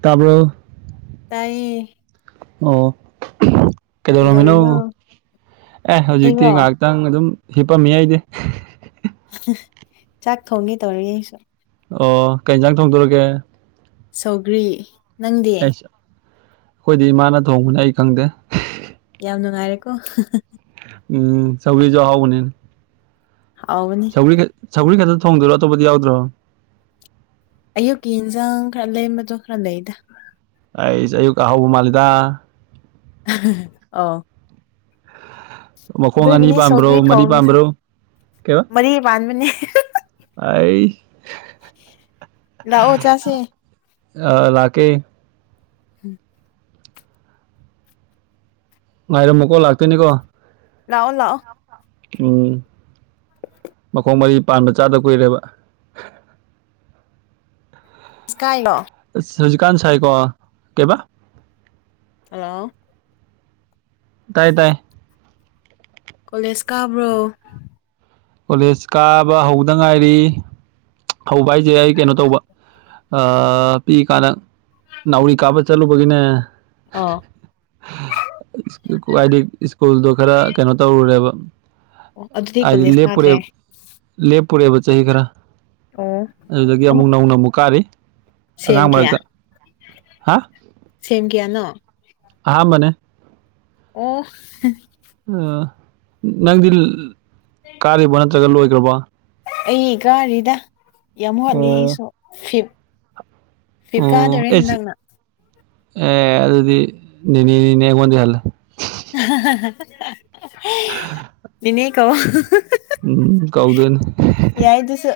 ꯇꯥꯔ꯭ꯕꯣ ꯇꯥꯏꯌꯦ ꯑꯣ ꯀꯩꯗꯧꯔꯝꯃꯤꯅꯣ ꯀꯩꯗꯧꯔꯤꯅꯣ ꯑꯦ ꯍꯧꯖꯤꯛꯇꯤ ꯑꯩꯔꯣ ꯉꯥꯛ ꯇꯪ ꯑꯗꯨꯝ ꯍꯤꯞꯄꯝꯃꯤ ꯑꯩꯗꯤ ꯆꯥꯛ ꯊꯣꯡꯒꯦ ꯇꯧꯔꯤ ꯑꯩꯁꯨ ꯑꯣ ꯀꯩ ꯖꯥꯡ ꯊꯣꯡꯗꯣꯔꯒꯦ ꯁꯧꯒ꯭ꯔꯤ ꯅꯪꯗꯤ ꯑꯩꯁ ꯑꯈꯣꯏꯗꯤ ꯏꯃꯥꯅ ꯊꯣꯡꯕꯅꯦ ꯑꯩ ꯈꯪꯗꯦ ꯌꯥꯝ ꯅꯨꯡꯉꯥꯏꯔꯦꯀꯣ ꯎꯝ ꯁꯧꯒ꯭ꯔꯤꯖꯨ ꯑꯍꯥꯎꯕꯅꯤ ꯍꯥꯎꯕꯅꯤ ꯁꯧꯒ꯭ꯔꯤ ꯁꯧꯒ꯭ꯔꯤ ꯈꯛꯇ ꯊꯣꯡꯗꯣꯏꯔꯣ ꯑꯇꯣꯞꯄꯗꯤ ꯌꯥꯎꯗ꯭ꯔꯣ ꯑꯌꯨꯛꯀꯤ ꯏꯟꯁꯥꯡ ꯈꯔꯂꯦꯝꯕꯗꯣ ꯈꯔ ꯂꯩꯗ ꯑꯩꯁ ꯑꯌꯨꯛ ꯑꯍꯥꯎꯕ ꯃꯥꯜꯂꯤꯗ ꯑꯣ ꯃꯈꯣꯡ ꯑꯅꯤ ꯑꯗꯨꯒꯤꯅꯦ ꯄꯥꯝꯕ꯭ꯔꯣ ꯁꯧꯒ꯭ꯔꯤ ꯃꯔꯤ ꯊꯣꯡꯉꯤꯁꯦ ꯄꯥꯝꯕ꯭ꯔꯣ ꯀꯩꯕ ꯃꯔꯤ ꯄꯥꯟꯕꯅꯦ ꯑꯩ ꯂꯥꯛꯑꯣ ꯆꯁꯦ ꯑ ꯂꯥꯛꯀꯦ ꯍꯨꯝ ꯉꯥꯏꯔꯝꯃꯀꯣ ꯂꯥꯛꯇꯣꯏꯅꯤꯀꯣ ꯂꯥꯛꯑꯣ ꯂꯥꯛꯑꯣ ꯎꯝ ꯃꯈꯣꯡ ꯃꯔꯤ ꯄꯥꯟꯕ ꯆꯥꯗꯕ ꯀꯨꯏꯔꯦꯕ ꯏꯁꯀꯥꯏꯂꯣ ꯑꯁ ꯍꯧꯖꯤꯛꯀꯥꯟ ꯁꯥꯏꯀꯣ ꯀꯩꯕꯥ ꯍꯜꯂꯣ ꯇꯥꯏ ꯗꯥꯏ ꯀꯣꯂꯦꯖ ꯀꯥꯕ꯭ꯔꯣ ꯀꯣꯂꯦꯖ ꯀꯥꯕ ꯍꯧꯕꯗ ꯉꯥꯏꯔꯤ ꯍꯧꯕ ꯍꯥꯏꯖꯦ ꯑꯩ ꯀꯩꯅꯣ ꯇꯧꯕ ꯑ ꯄꯤꯛꯏ ꯀꯥꯟꯗ ꯅꯥꯎꯔꯤ ꯀꯥꯞꯕ ꯆꯠꯂꯨꯕꯒꯤꯅꯦ ꯑꯥ ꯈꯨꯍꯥꯏꯗꯤ ꯁ꯭ꯀꯨꯜꯗꯣ ꯈꯔ ꯀꯩꯅꯣ ꯇꯧꯔꯨꯔꯦꯕ ꯑꯣ ꯑꯗꯨꯗꯤ ꯍꯥꯏꯗꯤ ꯀꯨꯂꯦꯁ ꯂꯦꯞꯄꯨꯔꯦ ꯀꯥꯗ꯭ꯔꯦ ꯂꯦꯞꯄꯨꯔꯦꯕ ꯆꯍꯤ ꯈꯔ ꯑꯣ ꯑꯗꯨꯗꯒꯤ ꯑꯃꯨꯛ ꯅꯧꯅ ꯑꯃꯨꯛ ꯀꯥꯔꯤ ꯁꯦꯝ ꯑꯉꯥꯡ ꯀꯌꯥ ꯃꯔꯛꯇ ꯍꯥ ꯁꯦꯝ ꯀꯌꯥꯅꯣ ꯑꯍꯥꯟꯕꯅꯦ ꯑꯣ ꯑ ꯅꯪꯗꯤ ꯀꯥꯔꯤꯕꯣ ꯅꯠꯇ꯭ꯔꯒ ꯂꯣꯏꯒ꯭ꯔꯕꯣ ꯑꯩ ꯀꯥꯔꯤꯗ ꯌꯥꯝ ꯋꯥꯠꯂꯤ ꯑꯣ ꯑꯩꯁꯨ ꯐꯤꯐ ꯑꯣ ꯐꯤꯐ ꯀꯥꯗꯧꯔꯦ ꯑꯦꯁ ꯍꯟꯗꯛꯅ ꯑꯦ ꯑꯗꯨꯗꯤ ꯅꯦꯅꯦ ꯅꯤꯅꯦ ꯑꯩꯉꯣꯟꯗꯤ ꯍꯜꯂꯦ ꯅꯦꯅꯦ ꯀꯧꯋꯣ ꯎꯝ ꯀꯧꯗꯣꯏꯅꯦ ꯌꯥꯏꯗꯨꯁꯨ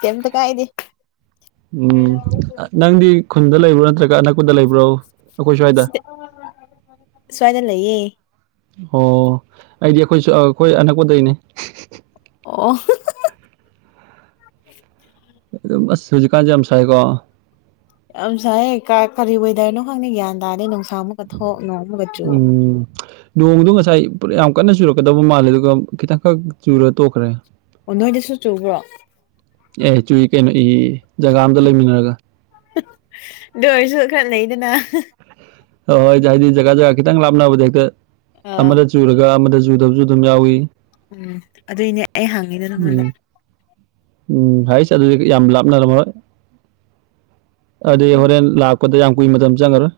ꯀꯩꯝꯇ ꯀꯥꯏꯗꯦ ꯎꯝ ꯅꯪꯗꯤ ꯈꯨꯟꯗ ꯂꯩꯕ꯭ꯔꯣ ꯅꯠꯇ꯭ꯔꯒ ꯑꯅꯛꯄꯗ ꯂꯩꯕ꯭ꯔꯣ ꯑꯩꯈꯣꯏ ꯁ꯭ꯋꯥꯏꯗ [inaudible] ꯁ꯭ꯋꯥꯏꯗ ꯂꯩꯌꯦ ꯑꯣ ꯑꯩꯗꯤ ꯑꯩꯈꯣꯏꯁꯨ ꯑꯩꯈꯣꯏ ꯑꯅꯛꯄꯗꯩꯅꯦ ꯑꯣ ꯑꯗꯨ ꯑꯁ ꯍꯧꯖꯤꯛꯀꯥꯟꯁꯦ ꯌꯥꯝ ꯁꯥꯏꯀꯣ ꯌꯥꯝ ꯁꯥꯏꯌꯦ ꯀꯥꯏ ꯀꯔꯤ ꯋꯦꯗꯔꯅꯣ ꯈꯪꯗꯦ ꯒ꯭ꯌꯥꯟ ꯇꯥꯗꯦ ꯅꯨꯡꯁꯥꯡ ꯑꯃꯨꯛꯀ ꯊꯣꯛ ꯅꯣꯡ ꯑꯃꯛꯀ ꯆꯨ ꯅꯣꯡꯗꯨ ꯉꯁꯥꯏ [unintelligible] ꯌꯥꯝ ꯀꯟꯅ ꯆꯨꯔꯛꯀꯗꯕ ꯃꯥꯜꯂꯦ ꯑꯗꯨꯒ ꯈꯤꯇꯪꯈꯛ ꯆꯨꯔ ꯇꯣꯛꯈ꯭ꯔꯦ ꯑꯣ ꯅꯣꯏꯗꯁꯨ ꯆꯨꯕ꯭ꯔꯣ ꯑꯦ ꯆꯨꯏ ꯀꯩꯅꯣ ꯏ ꯖꯒꯥ ꯑꯝꯇ ꯂꯩꯃꯤꯟꯅꯔꯒ ꯑꯗꯨꯑꯣꯏꯁꯨ ꯈꯦꯠꯅꯩꯗꯅ [unintelligible] ꯖꯒꯥ ꯖꯒꯥ ꯈꯤꯇꯪ ꯂꯥꯞꯅꯕꯗ ꯍꯦꯛꯇ ꯑꯥ ꯑꯃꯗ ꯆꯨꯔꯒ ꯑꯃꯗ ꯆꯨꯗꯕꯁꯨ ꯑꯗꯨꯝ ꯌꯥꯎꯏ ꯎꯝ ꯑꯗꯨꯏꯅꯦ ꯑꯩ ꯍꯪꯉꯤꯗꯣ ꯅꯪꯉꯣꯟꯗ ꯎꯝ ꯎꯝ ꯍꯩꯁ ꯑꯗꯨꯗꯤ ꯌꯥꯝ ꯂꯥꯞꯅꯔꯝꯃꯣꯏ ꯑꯗꯨꯗꯤ ꯎꯝ ꯍꯣꯔꯦꯟ ꯂꯥꯛꯄꯗ ꯌꯥꯝ ꯀꯨꯏ ꯃꯇꯝ ꯆꯪꯉꯔꯣꯏ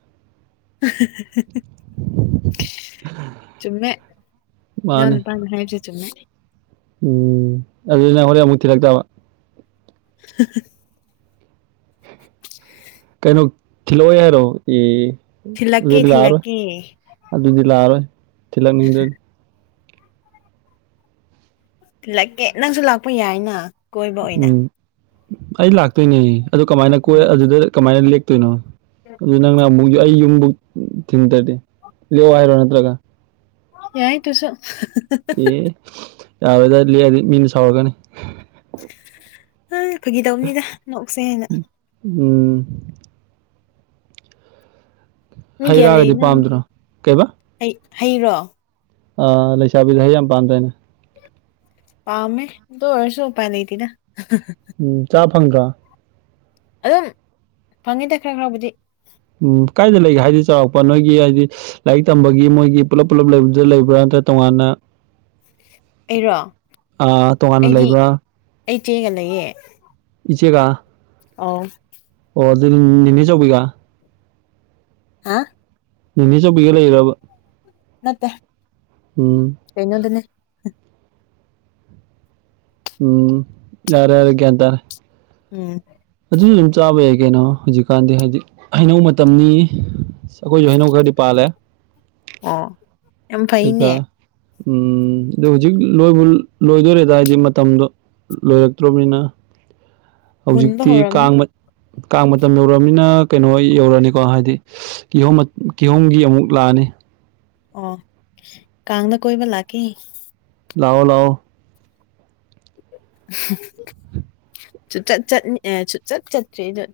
ꯆꯨꯝꯃꯦ ꯏꯅꯥꯎ ꯃꯥꯅꯦ ꯅꯨꯄꯥꯥꯅ ꯍꯥꯏꯕꯁꯦ ꯆꯨꯝꯃꯦ ꯎꯝ ꯑꯗꯨꯗꯤ ꯅꯪ ꯍꯣꯔꯦꯟ ꯑꯃꯨꯛ ꯊꯤꯔꯛꯇꯕ [unintelligible] ꯀꯩꯅꯣ ꯊꯤꯜꯂꯛꯑꯣꯏ ꯍꯥꯏꯔꯣ ꯑꯦ ꯊꯤꯜꯂꯛꯀꯦ ꯑꯗꯨ ꯂꯥꯛꯑꯔꯣꯏ ꯊꯤꯜꯂꯛꯀꯦ ꯑꯗꯨꯗꯤ ꯂꯥꯛꯑꯔꯣꯏ ꯊꯤꯜꯂꯛꯅꯤꯡꯗ ꯊꯤꯜꯂꯛꯀꯦ ꯅꯪꯁꯨ ꯂꯥꯛꯄ ꯌꯥꯏꯅ ꯀꯣꯏꯕ ꯑꯣꯏꯅ ꯎꯝ ꯑꯩ ꯂꯥꯛꯇꯣꯏꯅꯦ ꯑꯗꯨ ꯀꯃꯥꯏꯅ ꯀꯣꯏ ꯑꯗꯨꯗ ꯀꯃꯥꯏꯅ ꯂꯦꯛꯇꯣꯏꯅꯣ ꯑꯗꯨ ꯅꯪꯅ ꯑꯃꯨꯛ ꯑꯩ ꯌꯨꯝꯕꯨꯛ ꯊꯤꯟꯗꯗꯤ ꯂꯦꯛꯑꯣ ꯍꯥꯏꯔꯣ ꯅꯠꯇ꯭ꯔꯒ ꯌꯥꯏ ꯑꯗꯨꯁꯨ ꯑꯦ ꯌꯥꯔꯣꯏꯗ ꯂꯦꯛꯑꯗꯤ ꯃꯤꯅ ꯁꯥꯎꯔꯛꯒꯅꯤ [unintelligible] ꯐꯥꯒꯤ ꯗꯧꯕꯅꯤꯗ ꯅꯣꯛꯁꯦꯅ ꯎꯝ ꯃꯤ ꯍꯩ ꯀꯌꯥ ꯔꯥꯒꯗꯤ ꯂꯩꯅꯣ ꯄꯥꯝꯗ꯭ꯔꯣ ꯍꯩ ꯍꯩꯔꯣ ꯑ ꯂꯩꯁꯥꯕꯤꯗ ꯍꯩ ꯌꯥꯝ ꯄꯥꯝꯗꯥꯏꯅꯦ ꯄꯥꯝꯃꯦ ꯑꯗꯨ ꯑꯣꯏꯔꯁꯨ ꯎꯄꯥꯏ ꯂꯩꯇꯦꯗ ꯎꯝ ꯆꯥ ꯐꯪꯗ꯭ꯔꯣ ꯑꯗꯨꯝ ꯐꯪꯉꯤꯗ ꯈꯔ ꯈꯔꯕꯨꯗꯤ ꯎꯝ ꯀꯥꯏꯗ ꯂꯩꯒꯦ ꯍꯥꯏꯗꯤ ꯆꯥꯎꯔꯥꯛꯄ ꯅꯣꯏꯒꯤ ꯍꯥꯏꯗꯤ ꯂꯥꯏꯔꯤꯛ ꯇꯝꯕꯒꯤ ꯃꯣꯏꯒꯤ ꯄꯨꯂꯞ ꯄꯨꯂꯞ ꯂꯩꯕꯗꯨꯗ ꯂꯩꯕ꯭ꯔꯥ ꯅꯠꯇ꯭ꯔ ꯇꯣꯉꯥꯟꯅ ꯑꯩꯔꯣ ꯑꯥ ꯇꯣꯉꯥꯟꯅ ꯑꯩꯗꯤ ꯂꯩꯕ꯭ꯔꯥ ꯑꯩ ꯆꯦꯒ ꯂꯩꯌꯦ ꯏꯆꯦꯒ ꯑꯧ ꯑꯣ ꯑꯗꯨꯗꯤ ꯅꯤꯅꯦꯆꯧꯕꯤꯒ ꯍꯥ ꯅꯦꯅꯦꯆꯧꯕꯤꯒ ꯂꯩꯔꯤꯔꯥꯕ ꯅꯠꯇꯦ ꯎꯝ ꯀꯩꯅꯣꯗꯅꯦ ꯎꯝ ꯌꯥꯔꯦ ꯌꯥꯔꯦ ꯒꯥ꯭ꯌꯟ ꯇꯔꯦ ꯎꯝ ꯑꯗꯨꯗꯤ ꯑꯗꯨꯝ ꯆꯥꯕ ꯌꯥꯏ ꯀꯩꯅꯣ ꯍꯧꯖꯤꯛꯀꯥꯟꯗꯤ ꯍꯥꯏꯗꯤ ꯍꯩꯅꯧ ꯃꯇꯝꯅꯤ ꯑꯩꯈꯣꯏꯁꯨ ꯍꯩꯅꯧ ꯈꯔꯗꯤ ꯄꯥꯜꯂꯦ ꯑꯣ ꯌꯥꯝ ꯑꯗꯨꯒ ꯐꯩꯅꯦ ꯎꯝ ꯑꯗꯨ ꯍꯧꯖꯤꯛ ꯂꯣꯏꯕꯨ ꯂꯣꯏꯗꯣꯏꯔꯦꯗ ꯍꯥꯏꯗꯤ ꯃꯇꯝꯗꯣ ꯂꯣꯏꯛꯇ꯭ꯔꯣꯃꯤꯅ ꯃꯨꯟꯕ ꯍꯧꯖꯤꯛꯇꯤ ꯍꯧꯔꯝꯅꯤ ꯀꯥꯡ ꯀꯥꯡ ꯃꯇꯝ ꯌꯧꯔꯛꯑꯃꯤꯅ ꯀꯩꯅꯣꯍꯣꯏ ꯌꯧꯔꯛꯑꯅꯤꯀꯣ ꯍꯥꯏꯗꯤ ꯀꯤꯍꯣꯝ ꯀꯤꯍꯣꯝꯒꯤ ꯑꯃꯨꯛ ꯂꯥꯛꯑꯅꯤ ꯑꯣ ꯀꯥꯡꯗ ꯀꯣꯏꯕ ꯂꯥꯛꯀꯦ ꯂꯑꯣ ꯂꯥꯛꯑꯣ ꯍꯝ [unintelligible] ꯁꯨꯆꯠ ꯆꯠꯅꯤ ꯑꯦ ꯁꯨꯡꯆꯠ ꯆꯠꯇ꯭ꯔꯤ ꯑꯗꯨ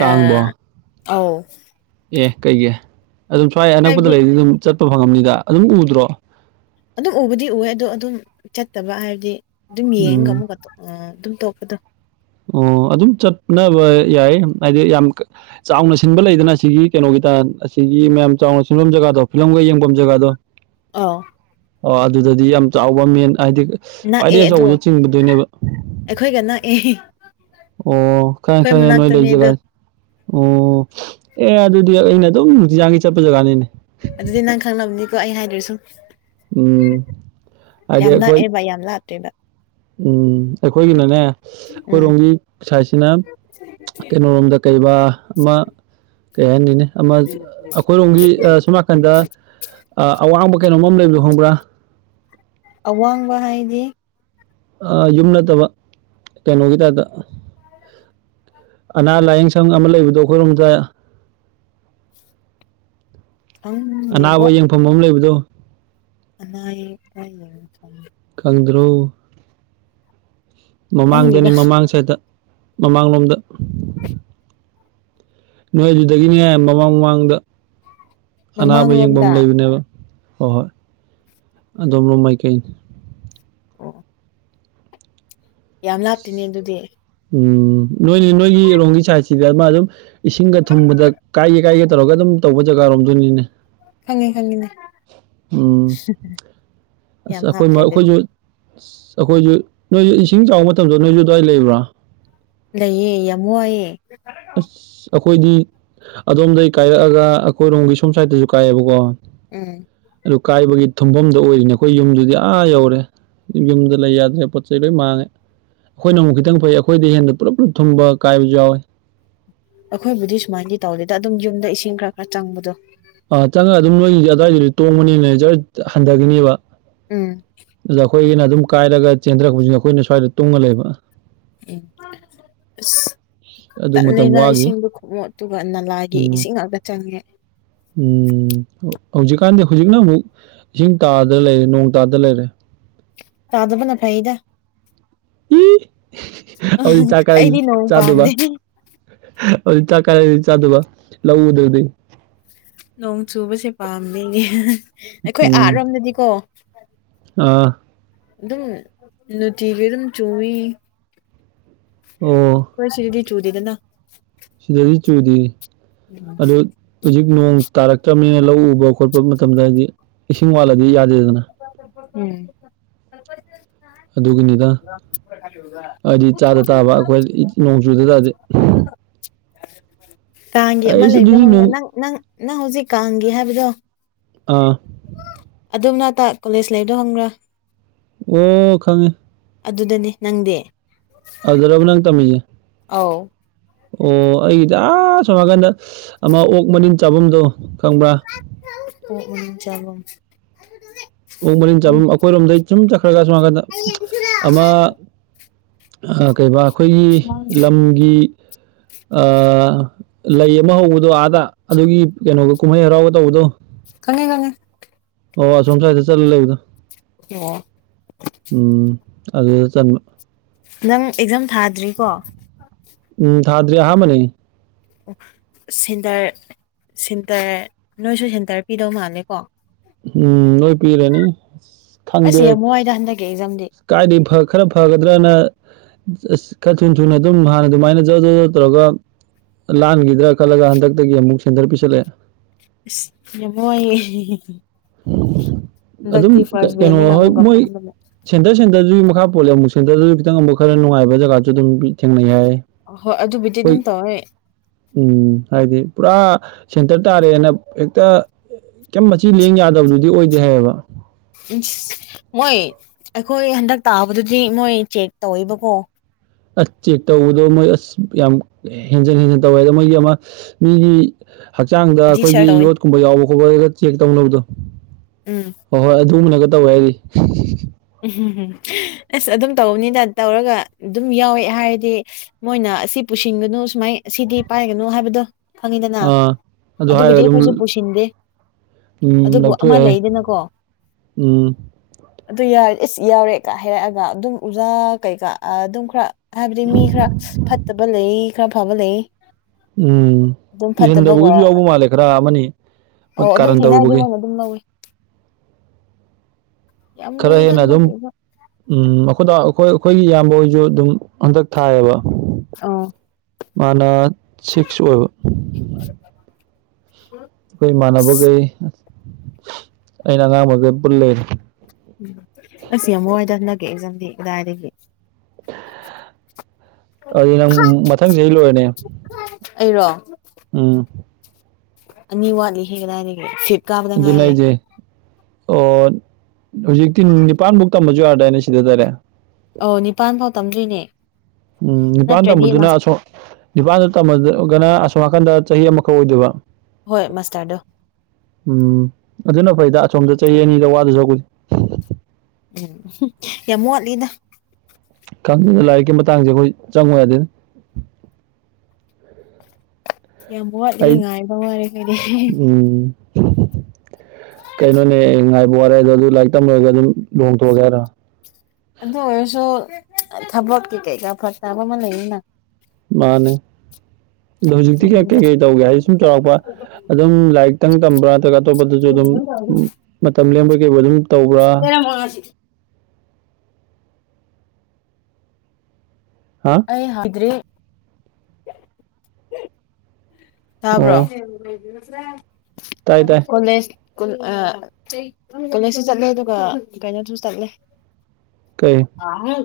ꯀꯥꯡꯕꯣ [unintelligible] ꯑꯧ ꯑꯦ ꯀꯩꯒꯤ ꯑꯗꯨꯝ ꯁ꯭ꯋꯥꯏ ꯍꯥꯏꯕꯗꯤ ꯑꯅꯛꯄꯗ ꯂꯩꯕꯁꯤꯗ ꯑꯗꯨꯝ ꯆꯠꯄ ꯐꯪꯉꯝꯅꯤꯗ ꯑꯗꯨꯝ ꯎꯗ꯭ꯔꯣ ꯑꯗꯨꯝ ꯎꯕꯗꯤ ꯎꯋꯦ ꯑꯗꯣ ꯑꯗꯨꯝ ꯆꯠꯇꯕ ꯍꯥꯏꯗꯤ ꯑꯗꯨꯝ ꯌꯦꯡꯉꯒ ꯎꯝ ꯑꯃꯨꯛꯀ ꯑꯗꯨꯝ ꯇꯣꯛꯄꯗꯣ ꯑꯣ ꯑꯗꯨꯝ ꯆꯠꯅꯕ ꯌꯥꯏ ꯍꯥꯏꯗꯤ ꯌꯥꯝ ꯆꯥꯎꯅ ꯁꯤꯟꯕ ꯂꯩꯗꯅ ꯑꯁꯤꯒꯤ ꯀꯩꯅꯣꯒꯤ ꯑꯁꯤꯒꯤ ꯃꯌꯥꯝ ꯆꯥꯎꯅ ꯁꯤꯟꯐꯝ ꯖꯒꯥꯗꯣ ꯐꯤꯂꯝꯒ ꯌꯦꯡꯐꯝ ꯖꯒꯥꯗꯣ ꯑꯥꯎ ꯑꯣ ꯑꯗꯨꯗꯗꯤ ꯌꯥꯝ ꯆꯥꯎꯕ ꯃꯦꯟ ꯍꯥꯏꯗꯤ ꯅꯛꯑꯦ ꯈ꯭ꯋꯥꯏꯗꯒꯤ ꯑꯗꯣ ꯑꯆꯧꯕꯗꯨ ꯆꯤꯡꯒꯗꯣꯏꯅꯦꯕ ꯑꯩꯈꯣꯏꯒ ꯅꯛꯑꯦ ꯑꯣ ꯈꯪꯉꯦ ꯈꯪꯉꯦ ꯅꯣꯢ ꯂꯩ ꯃꯅꯥꯛꯇꯅꯦ ꯑꯗꯣ ꯖꯒꯥꯁꯦ ꯑꯣ ꯑꯦ ꯑꯗꯨꯗꯤ ꯑꯩꯅ ꯑꯗꯨꯝ ꯅꯨꯡꯇꯤꯖꯥꯡꯒꯤ ꯆꯠꯄ ꯖꯒꯥꯅꯤꯅꯦ ꯑꯗꯨꯗꯤ ꯅꯪ ꯈꯪꯂꯝꯅꯤꯀꯣ ꯑꯩ ꯍꯥꯏꯗ꯭ꯔꯁꯨ ꯎꯝ ꯍꯥꯏꯗꯤ ꯌꯥꯝ ꯑꯩꯈꯣꯏ ꯅꯛꯑꯦꯕ ꯌꯥꯝ ꯂꯥꯞꯇꯦꯕ ꯎꯝ ꯑꯩꯈꯣꯏꯒꯤꯅꯅꯦ ꯎꯝ ꯑꯩꯈꯣꯏꯔꯣꯝꯒꯤ ꯁꯥꯏꯗꯁꯤꯅ ꯀꯩꯅꯣꯔꯣꯝꯗ ꯀꯩꯕꯥ ꯑꯃ ꯀꯩ ꯍꯥꯏꯅꯤꯅꯦ ꯑꯃ ꯑꯩꯈꯣꯏꯔꯣꯝꯒꯤ ꯑ ꯁꯣꯝ ꯅꯥꯀꯟꯗ ꯑ ꯑꯋꯥꯡꯕ ꯀꯩꯅꯣꯝꯃ ꯑꯃ ꯂꯩꯕꯗꯣ ꯈꯪꯕ꯭ꯔꯥ ꯑꯋꯥꯡꯕ ꯍꯥꯏꯗꯤ ꯑ ꯌꯨꯝ ꯅꯠꯇꯕ ꯀꯩꯅꯣꯒꯤ ꯇꯥꯏꯞꯇ ꯑꯅꯥ ꯂꯥꯏꯌꯦꯡ ꯁꯪ ꯑꯃ ꯂꯩꯕꯗꯣ ꯑꯩꯈꯣꯏꯔꯣꯝꯗ [inaudible] ꯈꯪꯗꯦꯕꯣ ꯑꯅꯥꯕ ꯌꯦꯡꯐꯝ ꯑꯃ ꯂꯩꯕꯗꯣ ꯑꯅꯥ ꯌꯦꯛ [unintelligible] ꯈꯪꯗ꯭ꯔꯣ ꯃꯃꯥꯡꯗꯅꯤ ꯈꯪꯗꯦꯗ ꯃꯃꯥꯡ ꯁꯥꯢꯠꯇ ꯃꯃꯥꯡꯂꯣꯝꯗ ꯅꯣꯏ ꯑꯗꯨꯗꯒꯤꯅꯦ ꯃꯃꯥꯡ ꯃꯃꯥꯡꯗ ꯑꯅꯥꯕ ꯌꯦꯡꯕꯝ ꯃꯃꯥꯡꯂꯣꯝꯗ ꯂꯩꯕꯅꯦꯕ ꯍꯣꯏ ꯍꯣꯏ ꯑꯗꯣꯝꯔꯣꯝ ꯃꯥꯏꯀꯩ ꯑꯣ ꯌꯥꯝ ꯂꯥꯞꯇꯤꯅꯦ ꯑꯗꯨꯗꯤ ꯎꯝ ꯅꯣꯏꯒꯤ ꯅꯣꯏꯒꯤꯔꯣꯝꯒꯤ ꯁꯥꯏꯠꯁꯤꯗꯤ ꯑꯃ ꯑꯗꯨꯝ ꯏꯁꯤꯡꯒ ꯊꯨꯡꯕꯗ ꯀꯥꯏꯒꯦ ꯀꯥꯏꯒꯦ ꯇꯧꯔꯒ ꯑꯗꯨꯝ ꯇꯧꯕ ꯖꯒꯥꯔꯣꯝꯗꯨꯅꯤꯅꯦ ꯈꯪꯉꯦ ꯈꯪꯉꯤꯅꯦ ꯎꯝ ꯑꯁ ꯌꯥꯝ ꯑꯈꯣꯏ ꯂꯥꯞꯇ꯭ꯔꯦ ꯃ ꯑꯗꯨꯗꯤ ꯑꯈꯣꯏꯖꯨ ꯑꯁ ꯑꯈꯣꯏꯖꯨ ꯅꯣꯏꯖꯨ ꯏꯁꯤꯡ ꯆꯥꯎ ꯃꯇꯝꯗꯣ ꯅꯣꯏꯖꯨ ꯗ꯭ꯋꯥꯏ ꯂꯩꯕ꯭ꯔꯥ ꯂꯩꯌꯦ ꯌꯥꯝ ꯋꯥꯏꯑꯦ ꯑꯁ ꯑꯩꯈꯣꯏꯗꯤ ꯑꯗꯣꯝꯗꯒꯤ ꯀꯥꯏꯔꯛꯑꯒ ꯑꯩꯈꯣꯏꯔꯣꯝꯒꯤ ꯁꯣꯝ ꯁꯥꯏꯠꯇꯁꯨ ꯀꯥꯏꯌꯦꯕꯀꯣ ꯎꯝ ꯑꯗꯨ ꯀꯥꯏꯕꯒꯤ ꯊꯨꯝꯐꯝꯗꯣ ꯑꯣꯏꯔꯤꯅꯦ ꯑꯩꯈꯣꯏ ꯌꯨꯝꯗꯨꯗꯤ ꯑꯥ ꯌꯧꯔꯦ ꯌꯨꯝꯗ ꯂꯩ ꯌꯥꯗ꯭ꯔꯦ ꯄꯣꯠ ꯆꯩ ꯂꯣꯏ ꯃꯥꯡꯉꯦ ꯑꯩꯈꯣꯏꯅ ꯑꯃꯨꯛ ꯈꯤꯇꯪ ꯐꯩ ꯑꯩꯈꯣꯏꯗꯩ ꯍꯦꯟꯅ ꯄꯨꯂꯞ ꯄꯨꯂꯞ ꯊꯨꯝꯕ ꯀꯥꯏꯕꯖꯨ ꯌꯥꯎꯋꯦ ꯑꯩꯈꯣꯏꯕꯨꯗꯤ ꯁꯨꯃꯥꯏꯅꯗꯤ ꯇꯧꯗꯦꯗ ꯑꯗꯨꯝ ꯌꯨꯝꯗ ꯏꯁꯤꯡ ꯈꯔ-ꯈꯔ ꯆꯪꯕꯗꯣ꯫ ꯑꯥ ꯆꯪꯉ ꯑꯗꯨꯝ ꯅꯣꯏꯒꯤꯗꯤ ꯑꯗ꯭ꯋꯥꯏꯒꯤꯗꯤ ꯇꯣꯡꯕꯅꯤꯅ ꯖꯔꯠ ꯍꯟꯗꯒꯤꯅꯤꯕ ꯎꯝ꯫ ꯅꯈꯣꯢꯒꯤꯅ ꯑꯗꯨꯝ ꯀꯥꯏꯔꯒ ꯆꯦꯟꯊꯔꯛꯄꯁꯤꯅ ꯑꯩꯈꯣꯏꯅ ꯁ꯭ꯋꯥꯏꯗ ꯇꯨꯡꯉ ꯂꯩꯕ꯫ ꯑꯁ꯫ ꯑꯗꯨ ꯃꯇꯝ ꯇꯟꯂꯦꯗ ꯋꯥꯈꯤ ꯏꯁꯤꯡ ꯈꯣꯃꯣꯠꯇꯨꯒ ꯅꯂꯥꯒꯤ ꯎꯝ ꯏꯁꯤꯡ ꯉꯥꯛꯇ ꯆꯪꯉꯦ꯫ ꯎꯝ ꯍꯧꯖꯤꯛꯀꯥꯟꯗꯤ ꯍꯧꯖꯤꯛꯅ ꯑꯃꯨꯛ ꯏꯁꯤꯡ ꯇꯥꯗ ꯂꯩꯔꯦ ꯅꯣꯡ ꯇꯥꯗ ꯂꯩꯔꯦ꯫ ꯇꯥꯗꯕꯅ ꯐꯩꯌꯦꯗ꯫ ꯑꯗꯨꯗꯤ ꯆꯥꯛ ꯀꯥꯏ ꯑꯩꯗꯤ ꯅꯣꯡ ꯆꯥꯗꯨꯏꯕ? ꯄꯥꯝꯗꯦ ꯑꯗꯨꯗꯤ ꯆꯥꯛ ꯀꯥꯏꯗꯩ ꯆꯥꯗꯨꯕ ꯂꯧ ꯎꯗ꯭ꯔꯥꯗꯤ? ꯅꯣꯡ ꯆꯨꯕꯁꯦ ꯄꯥꯝꯃꯦꯌꯦ ꯑꯩꯈꯣꯏ ꯑꯥ ꯎꯝ ꯔꯣꯝꯗꯗꯤꯀꯣ ꯑꯥ ꯑꯗꯨꯝ ꯅꯨꯡꯇꯤꯒꯤ ꯑꯗꯨꯝ ꯆꯣꯏꯌꯤ ꯑꯣ ꯈꯣꯏꯁꯤꯗꯗꯤ ꯆꯨꯗꯦꯗꯅ ꯁꯤꯗꯗꯤ ꯆꯨꯗꯤꯌꯦ ꯑꯗꯨ ꯍꯧꯖꯤꯛ ꯅꯣꯡ ꯇꯥꯔꯛꯇ꯭ꯔꯕꯅꯤꯅ ꯂꯧ ꯎꯕ ꯈꯣꯠꯄ ꯃꯇꯝꯗ ꯍꯥꯏꯗꯤ ꯏꯁꯤꯡ ꯋꯥꯠꯂꯗꯤ ꯌꯗꯦ ꯗꯦꯗꯅꯥ [unintelligible] ꯎꯝ ꯑꯗꯨꯒꯤꯅꯤꯗ ꯍꯥꯏꯗꯤ ꯆꯥꯗ ꯇꯥꯕ ꯑꯩꯈꯣꯏ ꯅꯣꯡ ꯆꯨꯗ ꯇꯥꯗꯤ ꯀꯥꯡꯒꯤ ꯑꯃ ꯑꯩꯁ ꯂꯩꯕꯗꯣ ꯑꯗꯨꯗꯤ ꯍꯪꯕ ꯅꯣꯡ ꯅꯪ ꯅꯪ ꯅꯪ ꯍꯧꯖꯤꯛ ꯀꯥꯡꯒꯤ ꯍꯥꯏꯕꯗꯣ ꯑꯥ ꯑꯗꯨ ꯃꯅꯛꯇ ꯀꯣꯂꯦꯖ ꯂꯩꯕꯗꯣ ꯍꯪꯕ꯭ꯔꯥ ꯑꯣ ꯈꯪꯉꯦ ꯑꯗꯨꯗꯅꯦ ꯅꯪꯗꯤ ꯑꯗꯨꯖ ꯔꯔꯕ ꯅꯪ ꯇꯝꯃꯤ ꯑꯥꯎ ꯑꯣ ꯑꯩꯒꯤꯗꯤ ꯑꯁꯣꯝ ꯅꯥꯀꯟꯗ ꯑꯃ ꯑꯣꯛ ꯃꯅꯤꯟ ꯆꯥꯐꯝꯗꯣ ꯈꯪꯕ꯭ꯔꯥ ꯑꯣ ꯎꯝ ꯆꯕꯝ ꯑꯣ ꯃꯔꯤꯟ ꯆꯥꯐꯝ ꯑꯩꯈꯣꯏꯔꯣꯝꯗꯒꯤꯩ ꯁꯨꯝ ꯆꯠꯈ꯭ꯔꯒ ꯁꯨꯃꯀꯗ ꯑꯃ ꯀꯩꯕꯥ ꯑꯩꯈꯣꯏꯒꯤ ꯂꯝꯒꯤ ꯑ ꯂꯩ ꯑꯃ ꯍꯧꯕꯗꯣ ꯑꯥꯗ ꯑꯗꯨꯒꯤ ꯀꯩꯅꯣꯒ ꯀꯨꯝꯍꯩ ꯍꯔꯥꯎꯕ ꯇꯧꯕꯗꯣ ꯈꯪꯉ‌ꯦ ꯈꯪꯉ‌ꯦ ꯑꯣ ꯁꯣꯝꯁ ꯆꯠ ꯂꯩꯗ ꯑꯣ ꯎꯝ ꯑꯗꯨ ꯆꯟ ꯅꯪ ꯑꯦꯛꯖꯥꯝ ꯊꯥꯗ꯭ꯔꯤꯀꯣ ꯎꯝ ꯊꯥꯗ꯭ꯔꯤ ꯑꯍꯥꯟꯕꯅꯤ ꯑꯣ ꯁꯦꯟꯇꯔ ꯁꯤꯦꯟꯇꯔ ꯅꯣꯏꯁꯨ ꯁꯦꯟꯇꯔ ꯄꯤꯗꯧ ꯃꯥꯜꯂꯦꯀꯣ ꯎꯝ ꯅꯣꯏ ꯄꯤꯔꯅꯤ ꯈꯪꯗꯦ ꯍꯟꯛꯦ ꯑꯦꯛꯖꯝꯗꯤ ꯀꯥꯏꯗ ꯈꯔ ꯐꯒꯗ꯭ꯔꯅ ꯑꯁ ꯈꯔ ꯊꯨ ꯊꯨꯅ ꯑꯗꯨꯝ ꯍꯥꯟꯅ ꯑꯗꯨꯃꯥꯏꯅ ꯖꯔ ꯖꯔ ꯖꯧ ꯇꯧꯔꯒ ꯂꯥꯟꯈꯤꯗ꯭ꯔꯥ ꯈꯜꯂꯒ ꯍꯟꯗꯛꯇꯒꯤ ꯑꯃꯨꯛ ꯁꯦꯟꯇꯔ ꯄꯤꯁꯜꯂꯛꯑꯦ ꯃꯣꯏ ꯑꯗꯨꯝ ꯏꯛꯇ ꯀ- ꯐꯥꯔꯁ ꯀꯩꯅꯣ ꯍꯣꯏ ꯕꯅꯒꯃꯛꯒꯄ ꯃꯣꯏ ꯁꯦꯟꯇꯔ ꯁꯦꯟꯇꯔꯗꯨꯒꯤ ꯃꯈꯥ ꯄꯣꯂꯦ ꯑꯃꯨꯛ ꯁꯦꯟꯇꯔꯗꯨꯁꯨ ꯈꯤꯇꯪ ꯑꯃꯨꯛ ꯈꯔ ꯅꯨꯡꯉꯥꯏꯕ ꯖꯒꯥꯁꯨ ꯑꯗꯨꯝ ꯄꯤ ꯊꯦꯡꯅꯩ ꯍꯥꯏ ꯍꯣꯏ ꯑꯗꯨꯕꯨꯗꯤ ꯑꯩꯈꯣꯏ ꯑꯗꯨꯝ ꯇꯧꯋꯦ ꯎꯝ ꯍꯥꯏꯗꯤ ꯄꯨꯔꯥ ꯁꯦꯟꯇꯔ ꯇꯥꯔꯦꯅ ꯍꯦꯛꯇ ꯀꯩ ꯃꯆꯤ ꯂꯦꯡ ꯌꯥꯗꯕꯗꯨꯗꯤ ꯑꯣꯏꯗꯦ ꯍꯥꯏꯌꯦꯕ ꯎꯝ ꯃꯣꯏ ꯑꯩꯈꯣꯏ ꯍꯟꯗꯛ ꯇꯥꯕꯗꯨꯗꯤ ꯃꯣꯏ ꯆꯦꯛ ꯇꯧꯋꯦꯕꯀꯣ ꯑꯁ ꯆꯦꯛ ꯇꯧꯕꯗꯣ ꯃꯣꯏ ꯑꯁ ꯌꯥꯝ ꯍꯦꯟꯖꯟ ꯍꯦꯟꯖꯤꯟ ꯇꯧꯋꯦ ꯑꯗ ꯃꯣꯏꯒꯤ ꯑꯃ ꯃꯤꯒꯤ ꯍꯛꯆꯥꯡꯗ ꯔꯤꯁꯔ ꯑꯩꯈꯣꯏꯒꯤ ꯇꯧꯋꯦ ꯌꯣꯠꯀꯨꯝꯕ ꯌꯥꯎꯕ ꯈꯣꯠꯄꯒ ꯆꯦꯛ ꯇꯧꯅꯕꯗꯣ ꯎꯝ ꯍꯣꯏ ꯍꯣꯏ ꯑꯗꯨꯒꯨꯝꯅꯒ ꯇꯧꯋꯦ ꯍꯥꯏꯔꯤ ꯎꯝ ꯎꯝ ꯎꯝ ꯑꯁ ꯑꯗꯨꯝ ꯇꯧꯕꯅꯤꯅ ꯇꯧꯔꯒ ꯑꯗꯨꯝ ꯌꯥꯎꯋꯦ ꯍꯥꯏꯗꯤ ꯃꯣꯏꯅ ꯑꯁꯤ ꯄꯨꯁꯤꯟꯒꯅꯨ ꯁꯨꯃꯥꯏ ꯁꯤꯗꯤ ꯄꯥꯏꯒꯅꯨ ꯍꯥꯏꯕꯗꯣ ꯐꯪꯉꯤꯗꯅ ꯑꯥ ꯑꯗꯨ ꯑꯗꯨꯕꯨꯗꯤ ꯍꯥꯏꯔꯒ ꯑꯗꯨꯝ ꯑꯩꯈꯣꯏꯁꯨ ꯄꯨꯁꯤꯟꯗꯦ ꯎꯝ ꯑꯗꯨꯕꯨ ꯑꯃ ꯂꯧꯊꯣꯛꯑꯦ ꯍꯥꯏ ꯂꯩꯗꯅꯀꯣ ꯎꯝ ꯑꯗꯨ ꯌꯥ ꯏꯁ ꯌꯥꯎꯔꯦꯀ ꯍꯥꯏꯔꯛꯑꯒ ꯑꯗꯨꯝ ꯑꯣꯖꯥ ꯀꯩꯀꯥ ꯑꯗꯨꯝ ꯈꯔ ꯍꯥꯏꯕꯗꯤ ꯃꯤ ꯈꯔ ꯐꯠꯇꯕ ꯂꯩ ꯈꯔ ꯐꯕ ꯂꯩ ꯎꯝ ꯑꯗꯨꯝ ꯐꯠꯇꯕꯒ ꯏꯍꯟꯗꯕꯒꯤꯁꯨ ꯌꯥꯎꯕ ꯃꯥꯜꯂꯦ ꯈꯔ ꯑꯃꯅꯤ ꯃꯣꯏ ꯑꯣ ꯑꯗꯨꯝ ꯀꯥꯔꯟ ꯊꯦꯡꯅꯏꯗꯤ ꯇꯧꯔꯨꯕꯒꯤ ꯃꯣꯏꯅ ꯑꯗꯨꯝ ꯂꯧꯏ ꯌꯥꯝ ꯈꯔ ꯂꯨꯏꯗ ꯍꯦꯟꯅ ꯑꯗꯨꯝ ꯍꯟꯗꯛꯀꯤ ꯑꯦꯛꯖꯥꯝ ꯎꯝ ꯑꯩꯈꯣꯏꯗ ꯑꯩꯈꯣꯏ ꯑꯩꯈꯣꯏꯒꯤ ꯏꯌꯥꯝꯕ ꯍꯣꯏꯁꯨ ꯑꯗꯨꯝ ꯍꯟꯗꯛ ꯊꯥꯏꯌꯦꯕ ꯑꯣ ꯃꯥꯅ ꯁꯤꯛꯁ ꯑꯣꯏꯕ [unintelligible] ꯑꯩꯈꯣꯏ ꯏꯃꯥꯟꯅꯕꯈꯩ ꯑꯩꯅ ꯑꯉꯥꯡꯕꯈꯩ ꯄꯨꯜ ꯂꯩꯔꯦ ꯎꯝ ꯑꯁ ꯌꯥꯝ ꯋꯥꯏꯗ ꯍꯟꯗꯛꯀꯤ ꯑꯦꯛꯖꯥꯝꯗꯤ ꯀꯗꯥꯏꯗꯒꯤ ꯑꯗꯨꯗꯤ ꯅꯪ ꯃꯊꯪ ꯆꯍꯤ ꯂꯣꯏꯔꯅꯤ ꯑꯩꯔꯣ ꯎꯝ ꯑꯅꯤ ꯋꯥꯠꯂꯤꯍꯦ ꯀꯗꯥꯏꯗꯒꯤ ꯐꯤꯐ ꯑꯗꯨꯅꯦ ꯍꯥꯏꯖꯦ ꯑꯣ ꯍꯧꯖꯤꯛꯇꯤ ꯅꯤꯄꯥꯟꯕꯨꯒ ꯇꯝꯕꯁꯨ ꯌꯥꯔꯗꯥꯏꯅꯦ ꯁꯤꯗ ꯗꯥꯏꯔꯦꯛ ꯑꯣ ꯅꯤꯄꯥꯟ ꯐꯥꯎ ꯇꯝꯗꯣꯏꯅꯦ ꯎꯝ ꯅꯤꯄꯥꯜ ꯅꯠꯇ꯭ꯔꯗꯤ ꯇꯝꯕꯗꯨꯅ ꯃꯥꯁ ꯑꯁꯣꯝ ꯅꯤꯄꯥꯜꯗꯣ ꯇꯝꯃꯒꯅ ꯑꯁꯣꯝ ꯅꯥꯀꯟꯗ ꯆꯍꯤ ꯑꯃꯈꯛ ꯑꯣꯏꯗꯣꯏꯕ ꯍꯣꯏ ꯃꯥꯁꯇꯔꯗꯣ ꯎꯝ ꯑꯗꯨꯅ ꯐꯩꯗ ꯑꯁꯣꯝꯗ ꯆꯍꯤ ꯑꯅꯤꯗ ꯋꯥꯗꯧ ꯁꯔꯨꯛꯄꯨꯗꯤ ꯌꯥꯝ ꯋꯥꯠꯂꯤꯗ ꯈꯪꯗꯦꯗ ꯂꯥꯏꯔꯤꯛꯀꯤ ꯃꯇꯥꯡꯁꯦ ꯑꯩꯈꯣꯏ ꯆꯪꯉꯨ ꯌꯥꯗꯦꯗ ꯌꯥꯝ ꯋꯥꯠꯂꯤ ꯑꯩ ꯉꯥꯏꯕ ꯋꯥꯔꯦ ꯑꯩꯗꯤ ꯎꯝ ꯀꯩꯅꯣꯅꯦ ꯉꯥꯏꯕ ꯋꯥꯔꯦ ꯍꯥꯏꯗꯣ ꯑꯗꯨ ꯂꯥꯏꯔꯤꯛ ꯇꯝ ꯂꯣꯏꯔꯒ ꯑꯗꯨꯝ ꯂꯨꯍꯣꯡꯊꯣꯛꯑꯒꯦ ꯍꯥꯏꯔꯣ ꯑꯗꯨ ꯑꯣꯏꯔꯁꯨ ꯊꯕꯛꯀꯤ ꯀꯩꯀꯥ ꯐꯔꯛ ꯇꯥꯕ ꯑꯃ ꯂꯩꯅꯤꯅ ꯃꯥꯅꯦ ꯑꯗꯣ ꯍꯧꯖꯤꯛꯇꯤ ꯀꯩ ꯑꯗꯨꯒꯤꯅꯤꯗ ꯀꯩꯀꯩ ꯇꯧꯒꯦ ꯍꯥꯏ ꯁꯨꯝ ꯆꯥꯎꯔꯥꯛꯄ ꯑꯗꯨꯝ ꯂꯥꯏꯛ ꯈꯤꯇꯪ ꯇꯝꯕ꯭ꯔꯥ ꯅꯠꯇ꯭ꯔꯒ ꯑꯇꯣꯞꯄꯗꯁꯨ ꯑꯗꯨꯝ ꯃꯇꯝ ꯂꯦꯟꯕꯣꯏ ꯀꯩꯕꯣꯏ ꯑꯗꯨꯝ ꯇꯧꯕ꯭ꯔꯥ ꯀꯅꯥꯝ ꯋꯥ ꯉꯥꯡꯏꯁꯤ ꯍꯥ ꯑꯩ ꯍꯥꯏꯗ꯭ꯔꯤ ꯇꯥꯕ꯭ꯔꯣ ꯑꯣ ꯇꯥꯏ ꯇꯥꯏ ꯀꯣꯂꯦꯖ ꯀꯣꯜ ꯑ ꯀꯣꯂꯦꯖꯁꯨ ꯆꯠꯂꯦ ꯑꯗꯨꯒ ꯀꯩꯅꯣꯁꯨ ꯆꯠꯂꯦ ꯀꯩ ꯀꯥꯎꯅꯤ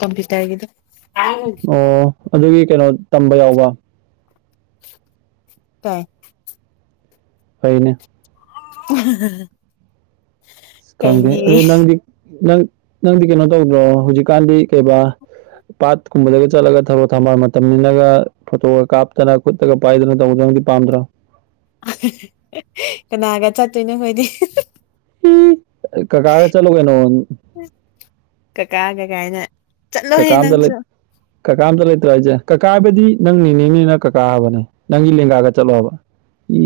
ꯀꯝꯄ꯭ꯌꯨꯇꯔꯒꯤꯗꯣ ꯑꯪ ꯑꯣ ꯑꯗꯨꯒꯤ ꯀꯩꯅꯣ ꯇꯝꯕ ꯌꯥꯎꯕ ꯇꯥꯏ ꯐꯩꯅꯦ [unintelligible] ꯈꯪꯗꯦ ꯀꯩꯅꯦ ꯑꯗꯣ ꯅꯪꯗꯤ ꯅꯪ ꯅꯪꯗꯤ ꯀꯩꯅꯣ ꯇꯧꯗ꯭ꯔꯣ ꯍꯧꯖꯤꯛꯀꯥꯟꯗꯤ ꯀꯩꯕꯥ ꯄꯥꯠ ꯀꯨꯝꯕꯗꯒ ꯆꯠꯂꯒ ꯊꯕꯛ ꯊꯝꯕꯥꯜ ꯃꯇꯝꯅꯤꯅꯒ ꯐꯣꯇꯣꯒ ꯀꯥꯞꯇꯅ ꯈꯨꯠꯇꯒ ꯄꯥꯏꯗꯅ ꯇꯧꯕꯗꯣ ꯅꯪꯗꯤ ꯄꯥꯝꯗ꯭ꯔꯣ ꯀꯅꯥꯒ ꯆꯠꯇꯣꯏꯅꯣ ꯍꯣꯏꯗꯤ ꯍꯨꯝ ꯀꯥꯀꯥꯒ ꯆꯠꯂꯨ ꯀꯩꯅꯣ ꯀꯀꯥꯒ ꯀꯥꯏꯅ ꯀꯀꯥ ꯆꯠꯂꯣꯍꯦ ꯑꯝꯇ ꯂꯩ ꯅꯪꯁꯨ ꯀꯀꯥ ꯑꯝꯇ ꯂꯩꯇ꯭ꯔꯣ ꯍꯥꯏꯖꯦ ꯀꯀꯥ ꯍꯥꯏꯕꯗꯤ ꯅꯪ ꯅꯦꯅꯦꯅꯤꯅ ꯀꯀꯥ ꯍꯥꯏꯕꯅꯦ ꯅꯪꯒꯤ ꯂꯦꯡꯒꯥꯒ ꯆꯠꯂꯣ ꯍꯥꯏꯕ ꯏ